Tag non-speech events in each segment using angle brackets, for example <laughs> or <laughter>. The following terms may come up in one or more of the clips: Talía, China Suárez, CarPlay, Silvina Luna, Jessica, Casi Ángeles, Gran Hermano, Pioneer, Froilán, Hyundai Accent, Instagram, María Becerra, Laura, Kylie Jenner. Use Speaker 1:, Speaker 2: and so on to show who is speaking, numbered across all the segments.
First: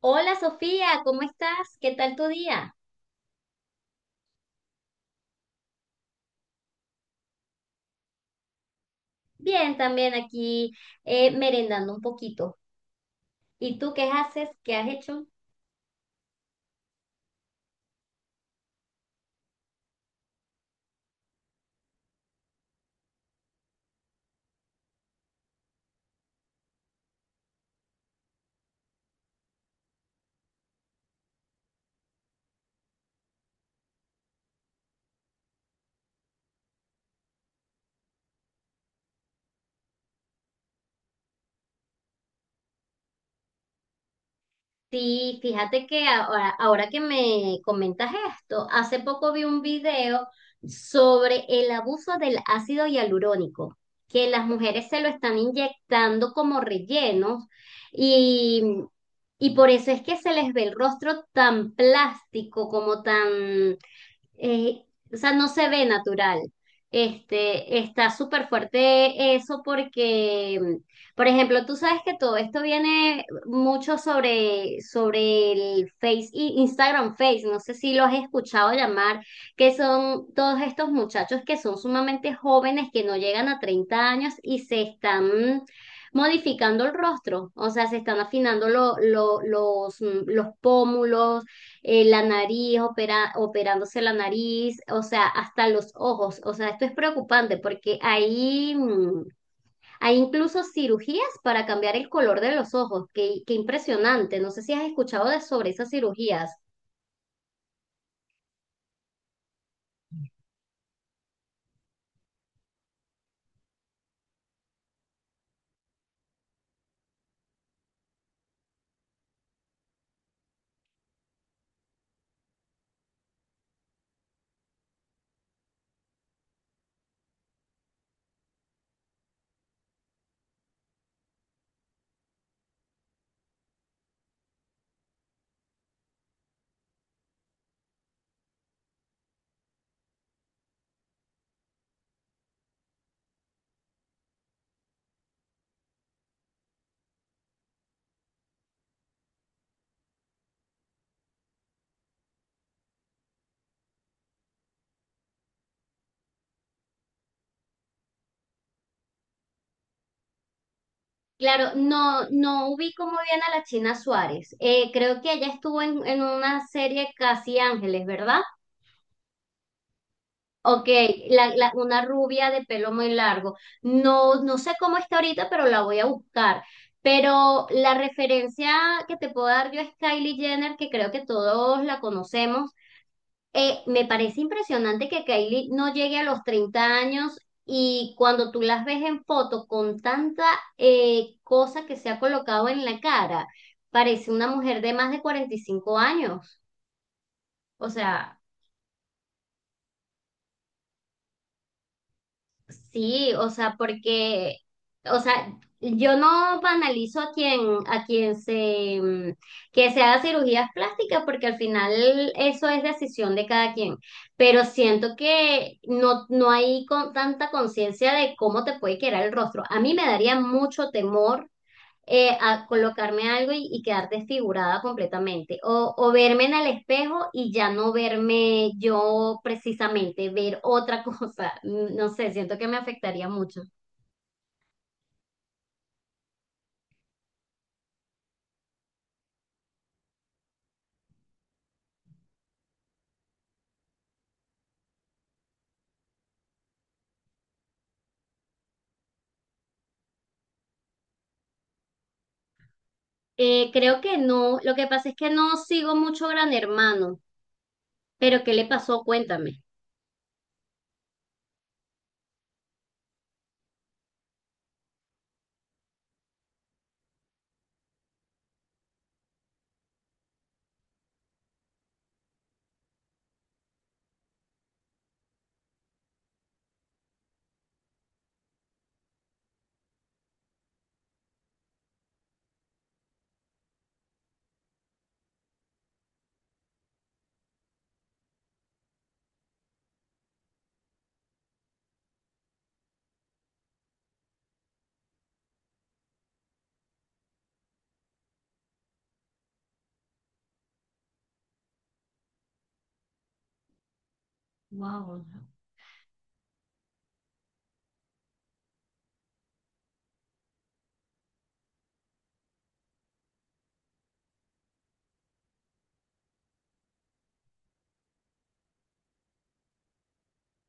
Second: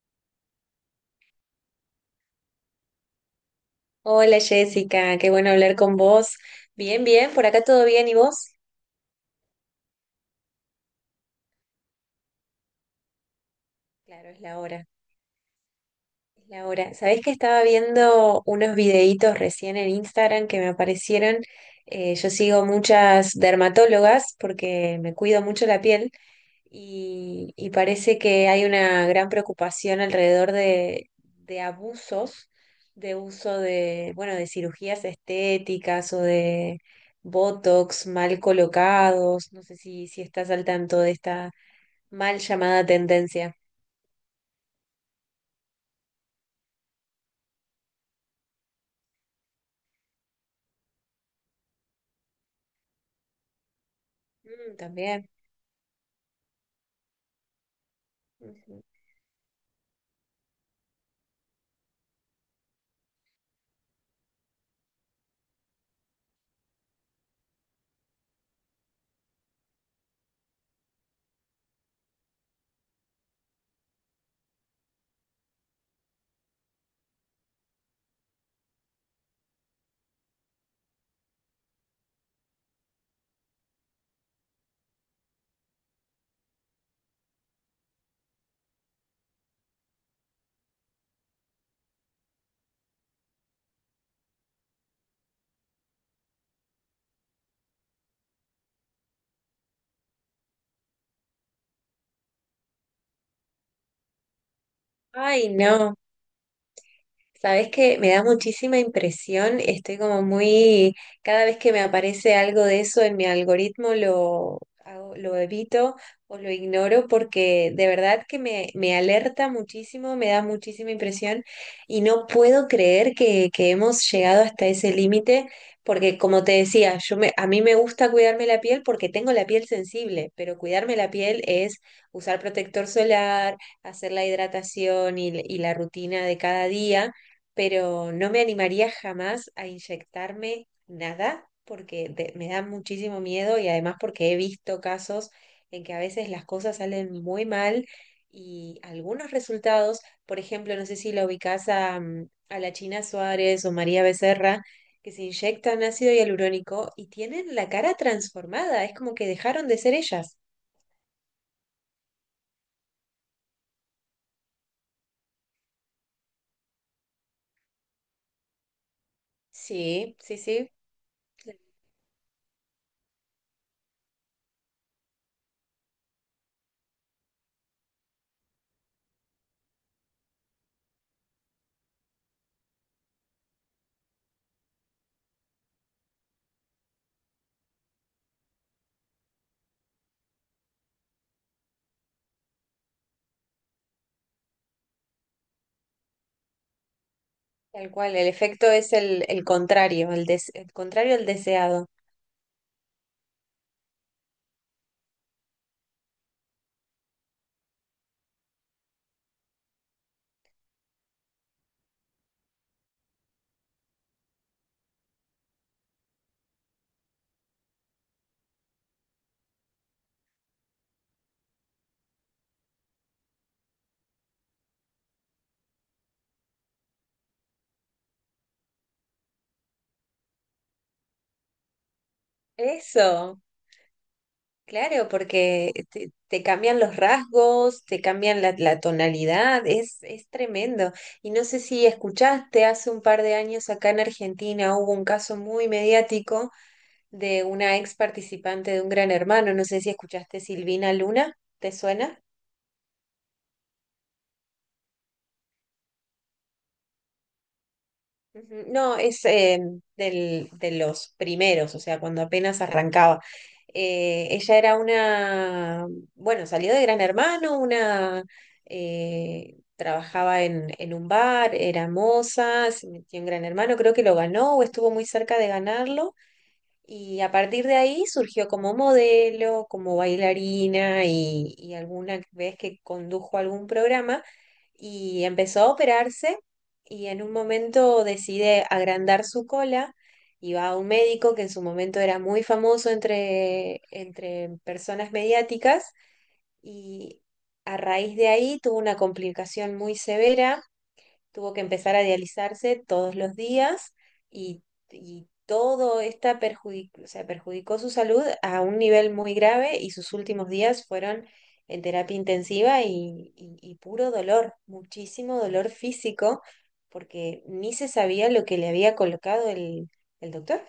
Speaker 1: Hola Sofía, ¿cómo estás? ¿Qué tal tu día?
Speaker 2: Hola Jessica, qué bueno hablar con vos. Bien, bien, por acá todo bien, ¿y vos?
Speaker 1: Bien, también aquí merendando un poquito. ¿Y tú qué
Speaker 2: Claro, es
Speaker 1: haces?
Speaker 2: la
Speaker 1: ¿Qué has
Speaker 2: hora.
Speaker 1: hecho?
Speaker 2: Laura, ¿sabés que estaba viendo unos videitos recién en Instagram que me aparecieron? Yo sigo muchas dermatólogas porque me cuido mucho la piel y parece que hay una gran preocupación alrededor de abusos de uso de, bueno, de cirugías estéticas o de botox mal colocados. No sé si estás al tanto de esta mal llamada tendencia.
Speaker 1: Sí, fíjate que ahora que me comentas esto, hace poco vi un video sobre el abuso del ácido hialurónico, que las
Speaker 2: Mm,
Speaker 1: mujeres se lo
Speaker 2: también.
Speaker 1: están inyectando como rellenos y,
Speaker 2: Ujú.
Speaker 1: y por eso es que se les ve el rostro tan plástico, como tan eh, o sea, no se ve natural. Este, está súper fuerte eso porque, por ejemplo, tú sabes que todo esto viene mucho sobre el Instagram Face, no sé si lo has escuchado llamar, que son todos estos muchachos que son sumamente jóvenes, que no llegan a 30 años y se están modificando el rostro, o sea, se están afinando los pómulos la nariz, operándose la nariz, o sea, hasta los ojos. O sea, esto es preocupante porque hay incluso cirugías para cambiar el color de los ojos. Qué impresionante. No sé si has escuchado de,
Speaker 2: Ay,
Speaker 1: sobre esas
Speaker 2: no.
Speaker 1: cirugías.
Speaker 2: Sabes que me da muchísima impresión, estoy como muy, cada vez que me aparece algo de eso en mi algoritmo lo evito o lo ignoro porque de verdad que me alerta muchísimo, me da muchísima impresión y no puedo creer que hemos llegado hasta ese límite porque como te decía, a mí me gusta cuidarme la piel porque tengo la piel sensible, pero cuidarme la piel es usar protector solar, hacer la hidratación y la rutina de cada día, pero no me animaría jamás a inyectarme nada porque me da muchísimo miedo y además porque he visto casos en que a veces las cosas salen muy mal y algunos resultados, por ejemplo, no sé si la ubicás a la China Suárez o María Becerra, que se inyectan ácido hialurónico y tienen la cara transformada, es como que dejaron de ser ellas.
Speaker 1: Claro, no, no ubico muy bien a la China Suárez. Creo que ella estuvo en una serie Casi Ángeles, ¿verdad?
Speaker 2: Sí, sí, sí,
Speaker 1: Ok, una rubia de pelo muy largo. No, no sé cómo está ahorita, pero la voy a buscar. Pero la referencia que te puedo dar yo es Kylie Jenner, que creo que todos la conocemos. Me parece impresionante que Kylie no llegue a los 30 años y cuando tú las ves en foto con tanta cosa que se ha colocado en la cara, parece una mujer de más de 45 años. O
Speaker 2: tal cual, el
Speaker 1: sea...
Speaker 2: efecto es el contrario, el contrario al deseado.
Speaker 1: Sí, o sea, porque, o sea, yo no banalizo a quien que se haga cirugías plásticas, porque al final eso es decisión de cada quien. Pero siento que no, no hay con, tanta conciencia de cómo te puede quedar el rostro. A mí me daría mucho temor a colocarme algo y quedar desfigurada completamente. O verme en el espejo y ya no verme yo precisamente, ver otra <laughs> cosa. Mm, no sé, siento que me afectaría
Speaker 2: Eso,
Speaker 1: mucho.
Speaker 2: claro, porque te cambian los rasgos, te cambian la tonalidad, es tremendo. Y no sé si escuchaste, hace un par de años acá en Argentina hubo un caso muy mediático de una ex participante de un Gran Hermano, no sé si escuchaste Silvina Luna, ¿te suena?
Speaker 1: Creo que no. Lo que pasa es que no sigo mucho Gran Hermano. Pero ¿qué
Speaker 2: Ujú.
Speaker 1: le
Speaker 2: No,
Speaker 1: pasó?
Speaker 2: es
Speaker 1: Cuéntame.
Speaker 2: de los primeros, o sea, cuando apenas arrancaba. Ella era una, bueno, salió de Gran Hermano, trabajaba en un bar, era moza, se metió en Gran Hermano, creo que lo ganó o estuvo muy cerca de ganarlo. Y a partir de ahí surgió como modelo, como bailarina y alguna vez que condujo algún programa y empezó a operarse y en un momento decide agrandar su cola y va a un médico que en su momento era muy famoso entre personas mediáticas y a raíz de ahí tuvo una complicación muy severa, tuvo que empezar a dializarse todos los días y,
Speaker 1: Wow.
Speaker 2: y todo esta perjudicó, o sea, perjudicó su salud a un nivel muy grave y sus últimos días fueron en terapia intensiva y puro dolor, muchísimo dolor físico, porque ni se sabía lo que le había colocado el doctor.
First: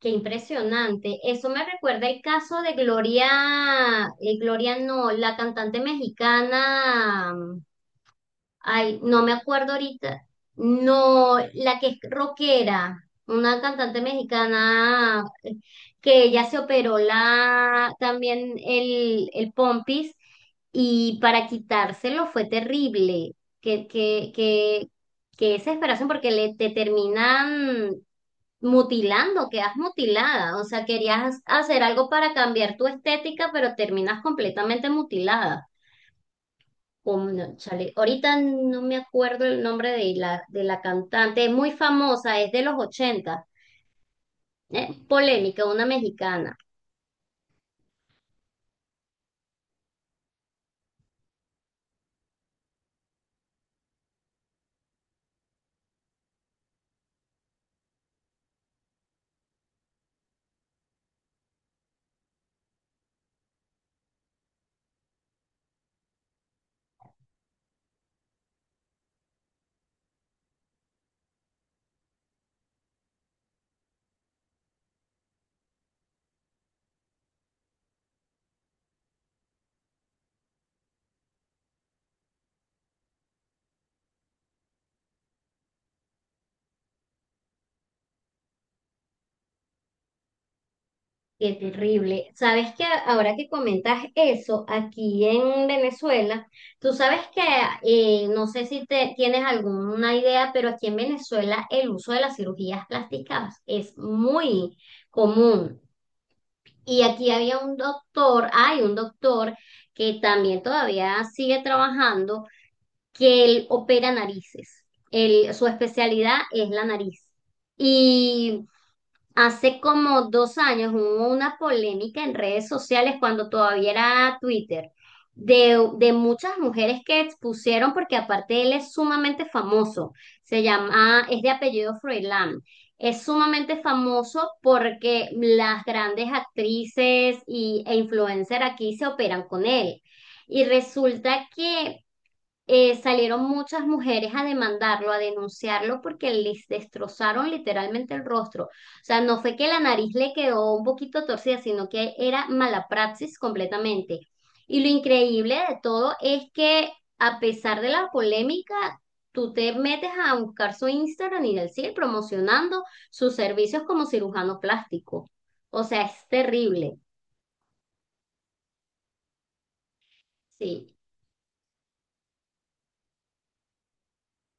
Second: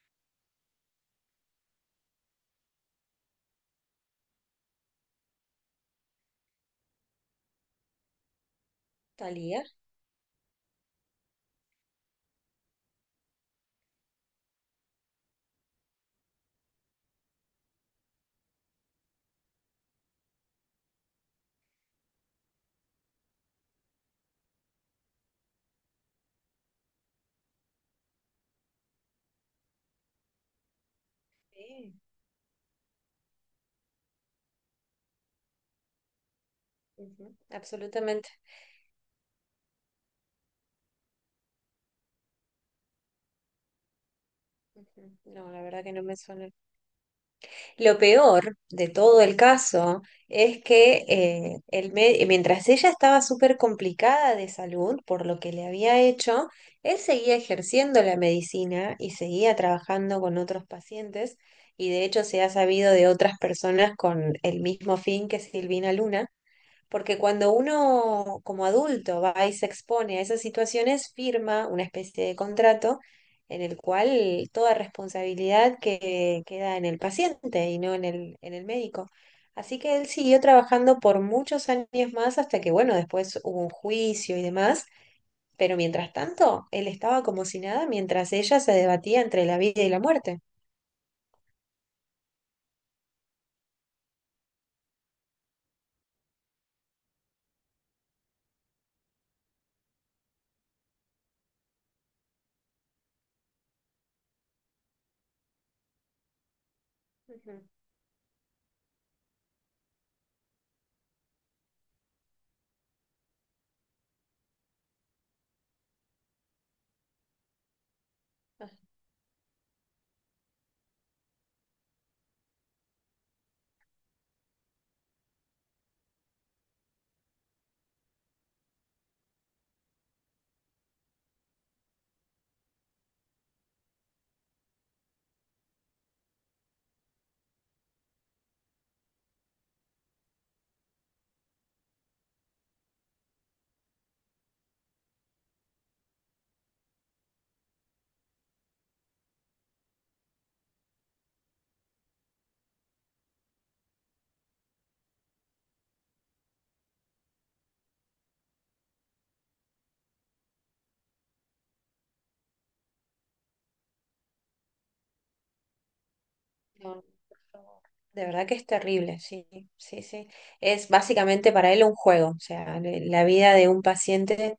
Speaker 1: Qué impresionante. Eso me recuerda el caso de Gloria, Gloria no, la cantante mexicana. Ay, no me
Speaker 2: Talía.
Speaker 1: acuerdo ahorita. No, la que es rockera, una cantante mexicana que ella se operó la también el pompis y para quitárselo fue terrible. Que, que, que, que desesperación porque te terminan mutilando, quedas mutilada. O sea, querías hacer
Speaker 2: Sí.
Speaker 1: algo para cambiar tu estética, pero terminas completamente mutilada.
Speaker 2: Ujú.
Speaker 1: Chale,
Speaker 2: Absolutamente.
Speaker 1: ahorita no me acuerdo el nombre de de la cantante, es muy famosa, es de los 80, ¿eh?
Speaker 2: Ujú. No, la
Speaker 1: Polémica, una
Speaker 2: verdad que no me suena.
Speaker 1: mexicana.
Speaker 2: Lo peor de todo el caso es que mientras ella estaba súper complicada de salud por lo que le había hecho, él seguía ejerciendo la medicina y seguía trabajando con otros pacientes y de hecho se ha sabido de otras personas con el mismo fin que Silvina Luna. Porque cuando uno como adulto va y se expone a esas situaciones, firma una especie de contrato en el cual toda responsabilidad que queda en el paciente y no en el médico. Así que él siguió trabajando por muchos años más hasta que, bueno, después hubo un juicio y demás, pero mientras tanto, él estaba como si nada mientras ella se debatía entre la vida y la muerte.
Speaker 1: Qué terrible. Sabes que ahora que comentas eso, aquí en Venezuela, tú sabes que, no sé si te, tienes alguna idea, pero aquí en Venezuela el uso de las cirugías plásticas es muy común. Y aquí
Speaker 2: Ujú.
Speaker 1: hay un doctor que también todavía sigue trabajando que él opera narices. Su especialidad es la nariz. Y hace como 2 años hubo una polémica en redes sociales cuando todavía era Twitter. De muchas mujeres que expusieron, porque aparte él es sumamente famoso, se llama, es de apellido Froilán, es sumamente famoso porque las grandes actrices e influencers aquí se operan con él. Y resulta que salieron muchas mujeres a demandarlo, a denunciarlo porque les destrozaron literalmente el rostro. O sea, no fue que la nariz le quedó un poquito torcida, sino que era mala praxis completamente. Y lo increíble de todo es que a pesar de la polémica, tú te metes a buscar su Instagram y él sigue promocionando sus servicios como cirujano plástico. O sea, es terrible.
Speaker 2: No, por favor. De verdad que es terrible, sí, sí, sí. Es
Speaker 1: Sí,
Speaker 2: básicamente para él un juego, o sea, la vida de un paciente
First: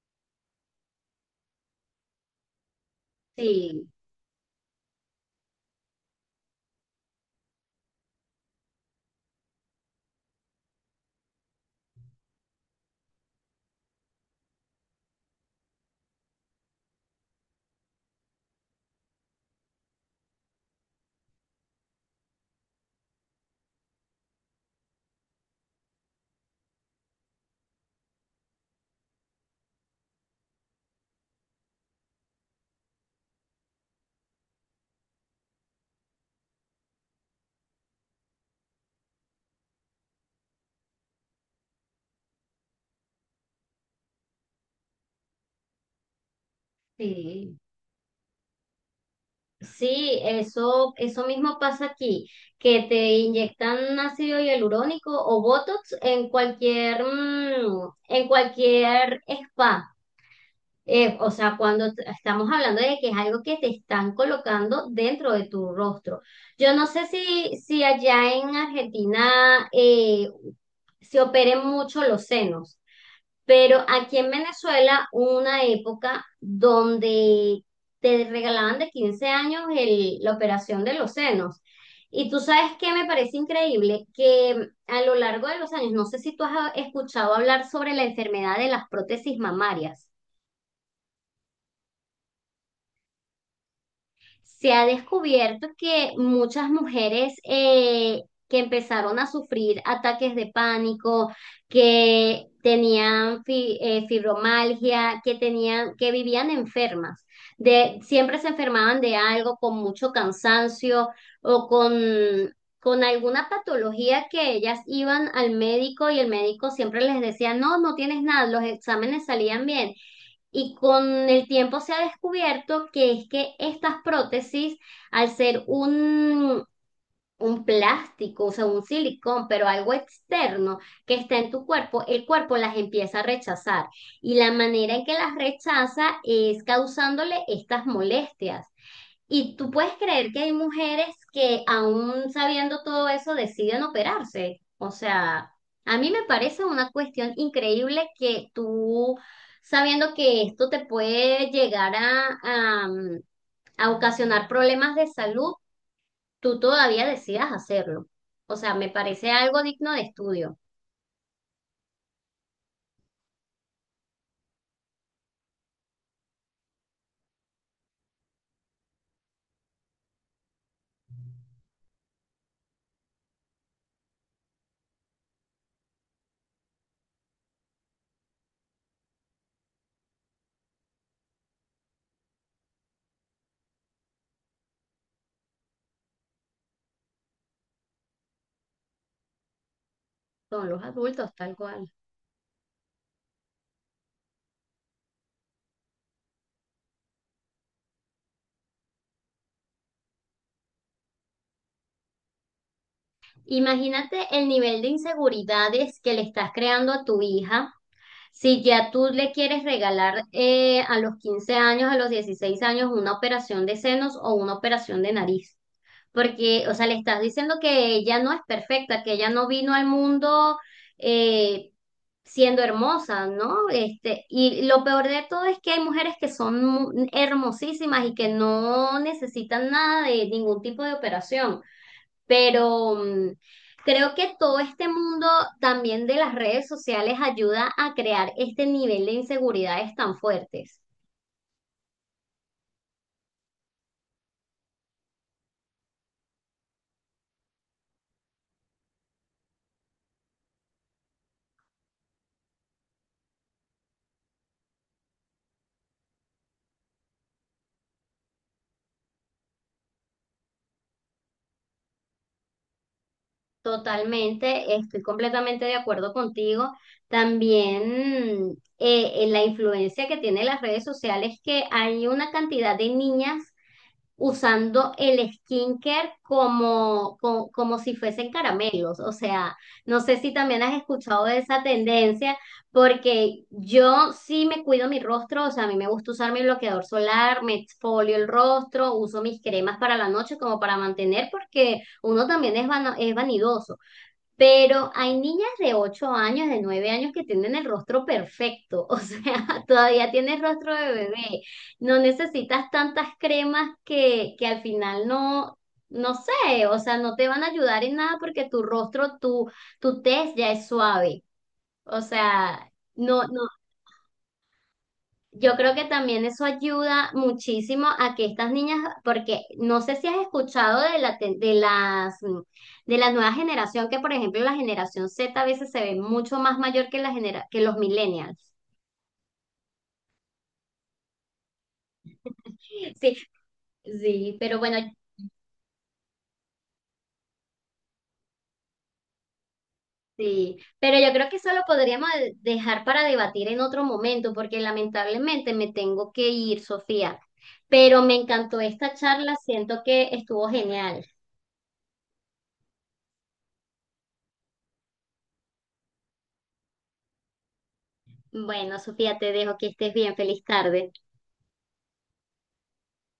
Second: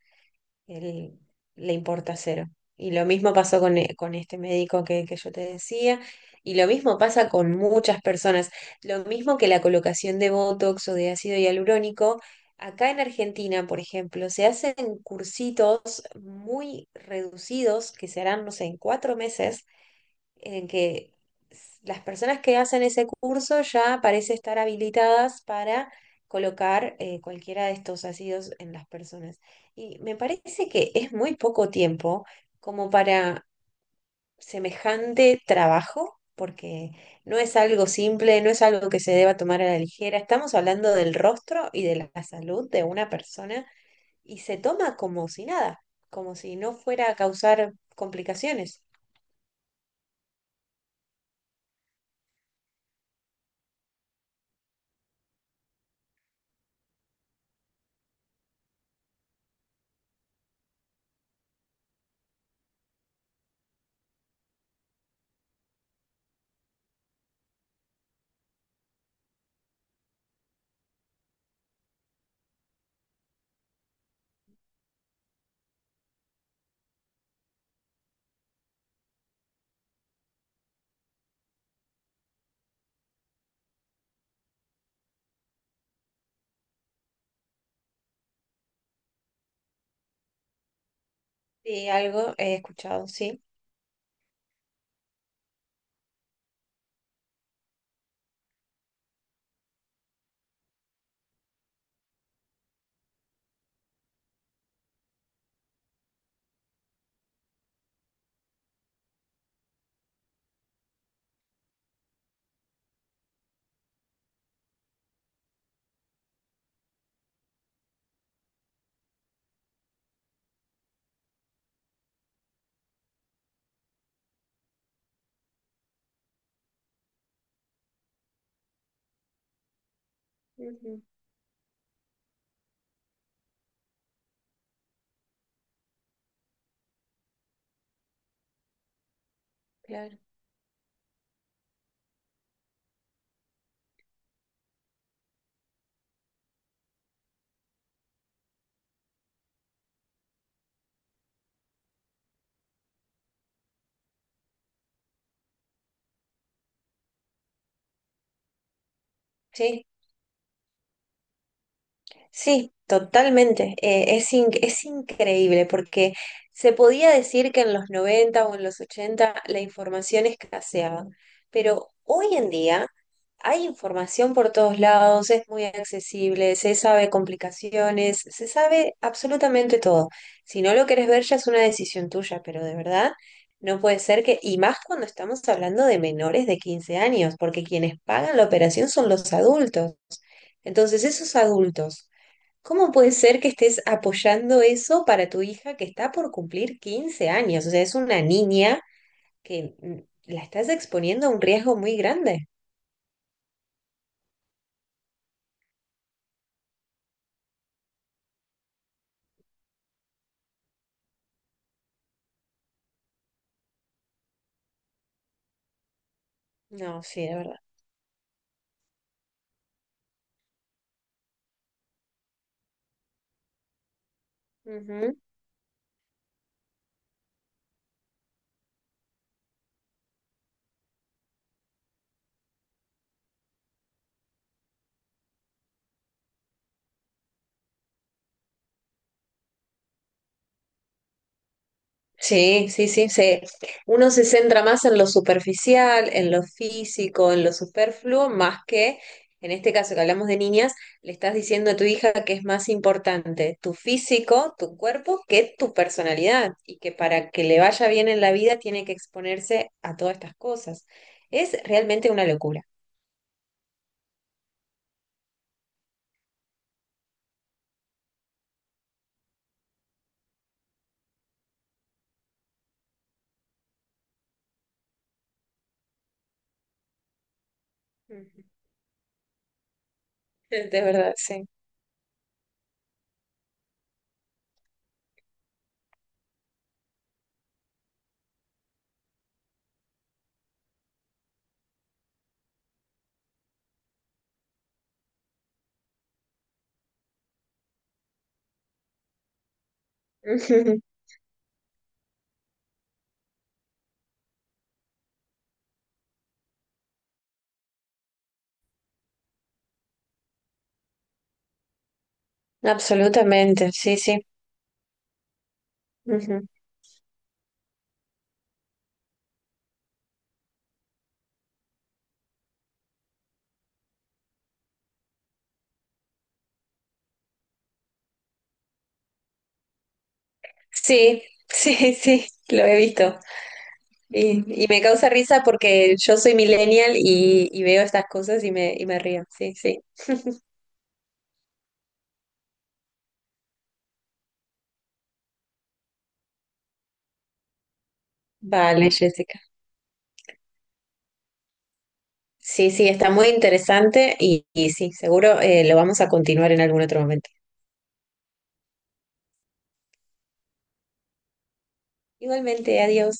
Speaker 2: él, le importa cero. Y lo mismo pasó con,
Speaker 1: sí,
Speaker 2: e- con este médico que yo te decía, y lo mismo pasa con muchas personas. Lo mismo que la colocación de Botox o de ácido hialurónico, acá en Argentina, por ejemplo, se hacen cursitos muy reducidos que se harán, no sé, en 4 meses en que las personas que hacen ese curso ya parece estar habilitadas para colocar cualquiera de estos ácidos en las personas. Y me parece que es muy poco tiempo como para semejante trabajo, porque no es algo simple, no es algo que se deba tomar a la ligera. Estamos hablando del rostro y de la salud de una persona y se toma como si nada, como si no fuera a
Speaker 1: sí.
Speaker 2: causar complicaciones.
Speaker 1: Sí, eso mismo pasa aquí, que te inyectan ácido hialurónico o Botox en en cualquier spa. O sea, estamos hablando de que es algo que te están colocando dentro de tu rostro. Yo no sé si, si allá en Argentina se operen mucho los senos. Pero aquí en Venezuela hubo una época donde te regalaban de 15 años la operación de los senos. Y tú sabes que me parece increíble que a lo largo de los años, no sé si tú has escuchado hablar sobre la enfermedad de las prótesis mamarias.
Speaker 2: Sí, algo he escuchado, sí.
Speaker 1: Se ha descubierto que muchas mujeres que empezaron a sufrir ataques de pánico, que fibromialgia, que tenían, que vivían enfermas, de, siempre se enfermaban de algo con mucho cansancio o con alguna patología, que ellas iban al médico y el médico siempre les decía, no, no tienes nada, los exámenes salían bien y con el tiempo se ha descubierto que es que estas prótesis, al ser un plástico, o sea, un silicón, pero algo externo
Speaker 2: Ujú.
Speaker 1: que está en tu cuerpo, el cuerpo las empieza a rechazar. Y la manera en que las rechaza es causándole estas molestias. Y tú puedes
Speaker 2: Claro.
Speaker 1: creer que hay mujeres que aún sabiendo todo eso deciden operarse. O sea, a mí me parece una cuestión increíble que tú, sabiendo que esto te puede llegar a, mm, a ocasionar problemas de salud, tú todavía decidas hacerlo. O sea, me parece algo
Speaker 2: Sí,
Speaker 1: digno de estudio.
Speaker 2: sí, totalmente. Es increíble porque se podía decir que en los 90 o en los 80 la información escaseaba, pero hoy en día hay información por todos lados, es muy accesible, se sabe complicaciones, se sabe absolutamente todo. Si no lo querés ver ya es una decisión tuya, pero de verdad no puede ser que, y más cuando estamos hablando de menores de 15 años, porque quienes pagan la operación son los adultos.
Speaker 1: Son los
Speaker 2: Entonces,
Speaker 1: adultos,
Speaker 2: esos
Speaker 1: tal cual.
Speaker 2: adultos, ¿cómo puede ser que estés apoyando eso para tu hija que está por cumplir 15 años? O sea, es una niña que la estás exponiendo a un riesgo muy grande.
Speaker 1: Imagínate el nivel de inseguridades que le estás creando a tu hija. Si ya tú le quieres regalar a los 15 años, a los 16 años, una operación de senos o una operación de nariz, porque, o sea, le
Speaker 2: No,
Speaker 1: estás
Speaker 2: sí, de
Speaker 1: diciendo que ella no es perfecta, que ella no vino al mundo eh, siendo hermosa, ¿no? Este, y lo peor
Speaker 2: verdad.
Speaker 1: de todo es que hay mujeres que son hermosísimas y que no necesitan nada de ningún tipo de operación. Pero mm, creo que todo este mundo también de las redes sociales ayuda a crear este nivel de inseguridades tan fuertes.
Speaker 2: Sí, sí, sí, se. Uno se centra más en lo superficial, en lo físico, en lo superfluo, más que, en este caso que hablamos de niñas, le estás diciendo a tu hija que es más importante tu físico, tu cuerpo, que tu personalidad, y que para que le vaya bien en la vida tiene que exponerse a todas estas cosas. Es realmente una locura.
Speaker 1: Totalmente, estoy completamente de acuerdo contigo. También en la influencia que tienen las redes sociales, que hay una cantidad de niñas usando el skincare como si fuesen
Speaker 2: Ujú.
Speaker 1: caramelos. O sea, no sé si también has
Speaker 2: De verdad,
Speaker 1: escuchado de
Speaker 2: sí.
Speaker 1: esa tendencia, porque yo sí me cuido mi rostro, o sea, a mí me gusta usar mi bloqueador solar, me exfolio el rostro, uso mis cremas para la noche como para mantener, porque uno también es vanidoso. Pero hay niñas de 8 años, de 9 años que tienen el rostro perfecto, o sea, <laughs> todavía tienes rostro
Speaker 2: Ujú.
Speaker 1: de bebé. No necesitas tantas cremas que al final no, no sé, o sea, no te van a ayudar en nada porque tu rostro, tu tez ya es suave. O sea, no, no
Speaker 2: Absolutamente, sí, sí.
Speaker 1: yo creo que también eso
Speaker 2: Ujú.
Speaker 1: ayuda muchísimo a que estas niñas, porque no sé si has escuchado de la, te- de las, de la nueva generación, que por ejemplo la generación Z a veces se ve mucho más mayor que que los millennials.
Speaker 2: Sí, <laughs> sí, sí, lo he
Speaker 1: Sí,
Speaker 2: visto.
Speaker 1: sí, pero
Speaker 2: Y
Speaker 1: bueno,
Speaker 2: me causa risa porque yo soy millennial y veo estas cosas y me río. Sí, sí.
Speaker 1: sí, pero yo creo que eso lo podríamos dejar para debatir en otro momento, porque lamentablemente me tengo que ir, Sofía. Pero me encantó
Speaker 2: Vale,
Speaker 1: esta charla,
Speaker 2: Jessica.
Speaker 1: siento que estuvo genial.
Speaker 2: Sí, sí, está muy interesante y sí, seguro lo vamos a continuar en algún otro momento.
Speaker 1: Bueno, Sofía, te dejo que estés bien, feliz tarde.
Speaker 2: Igualmente, adiós.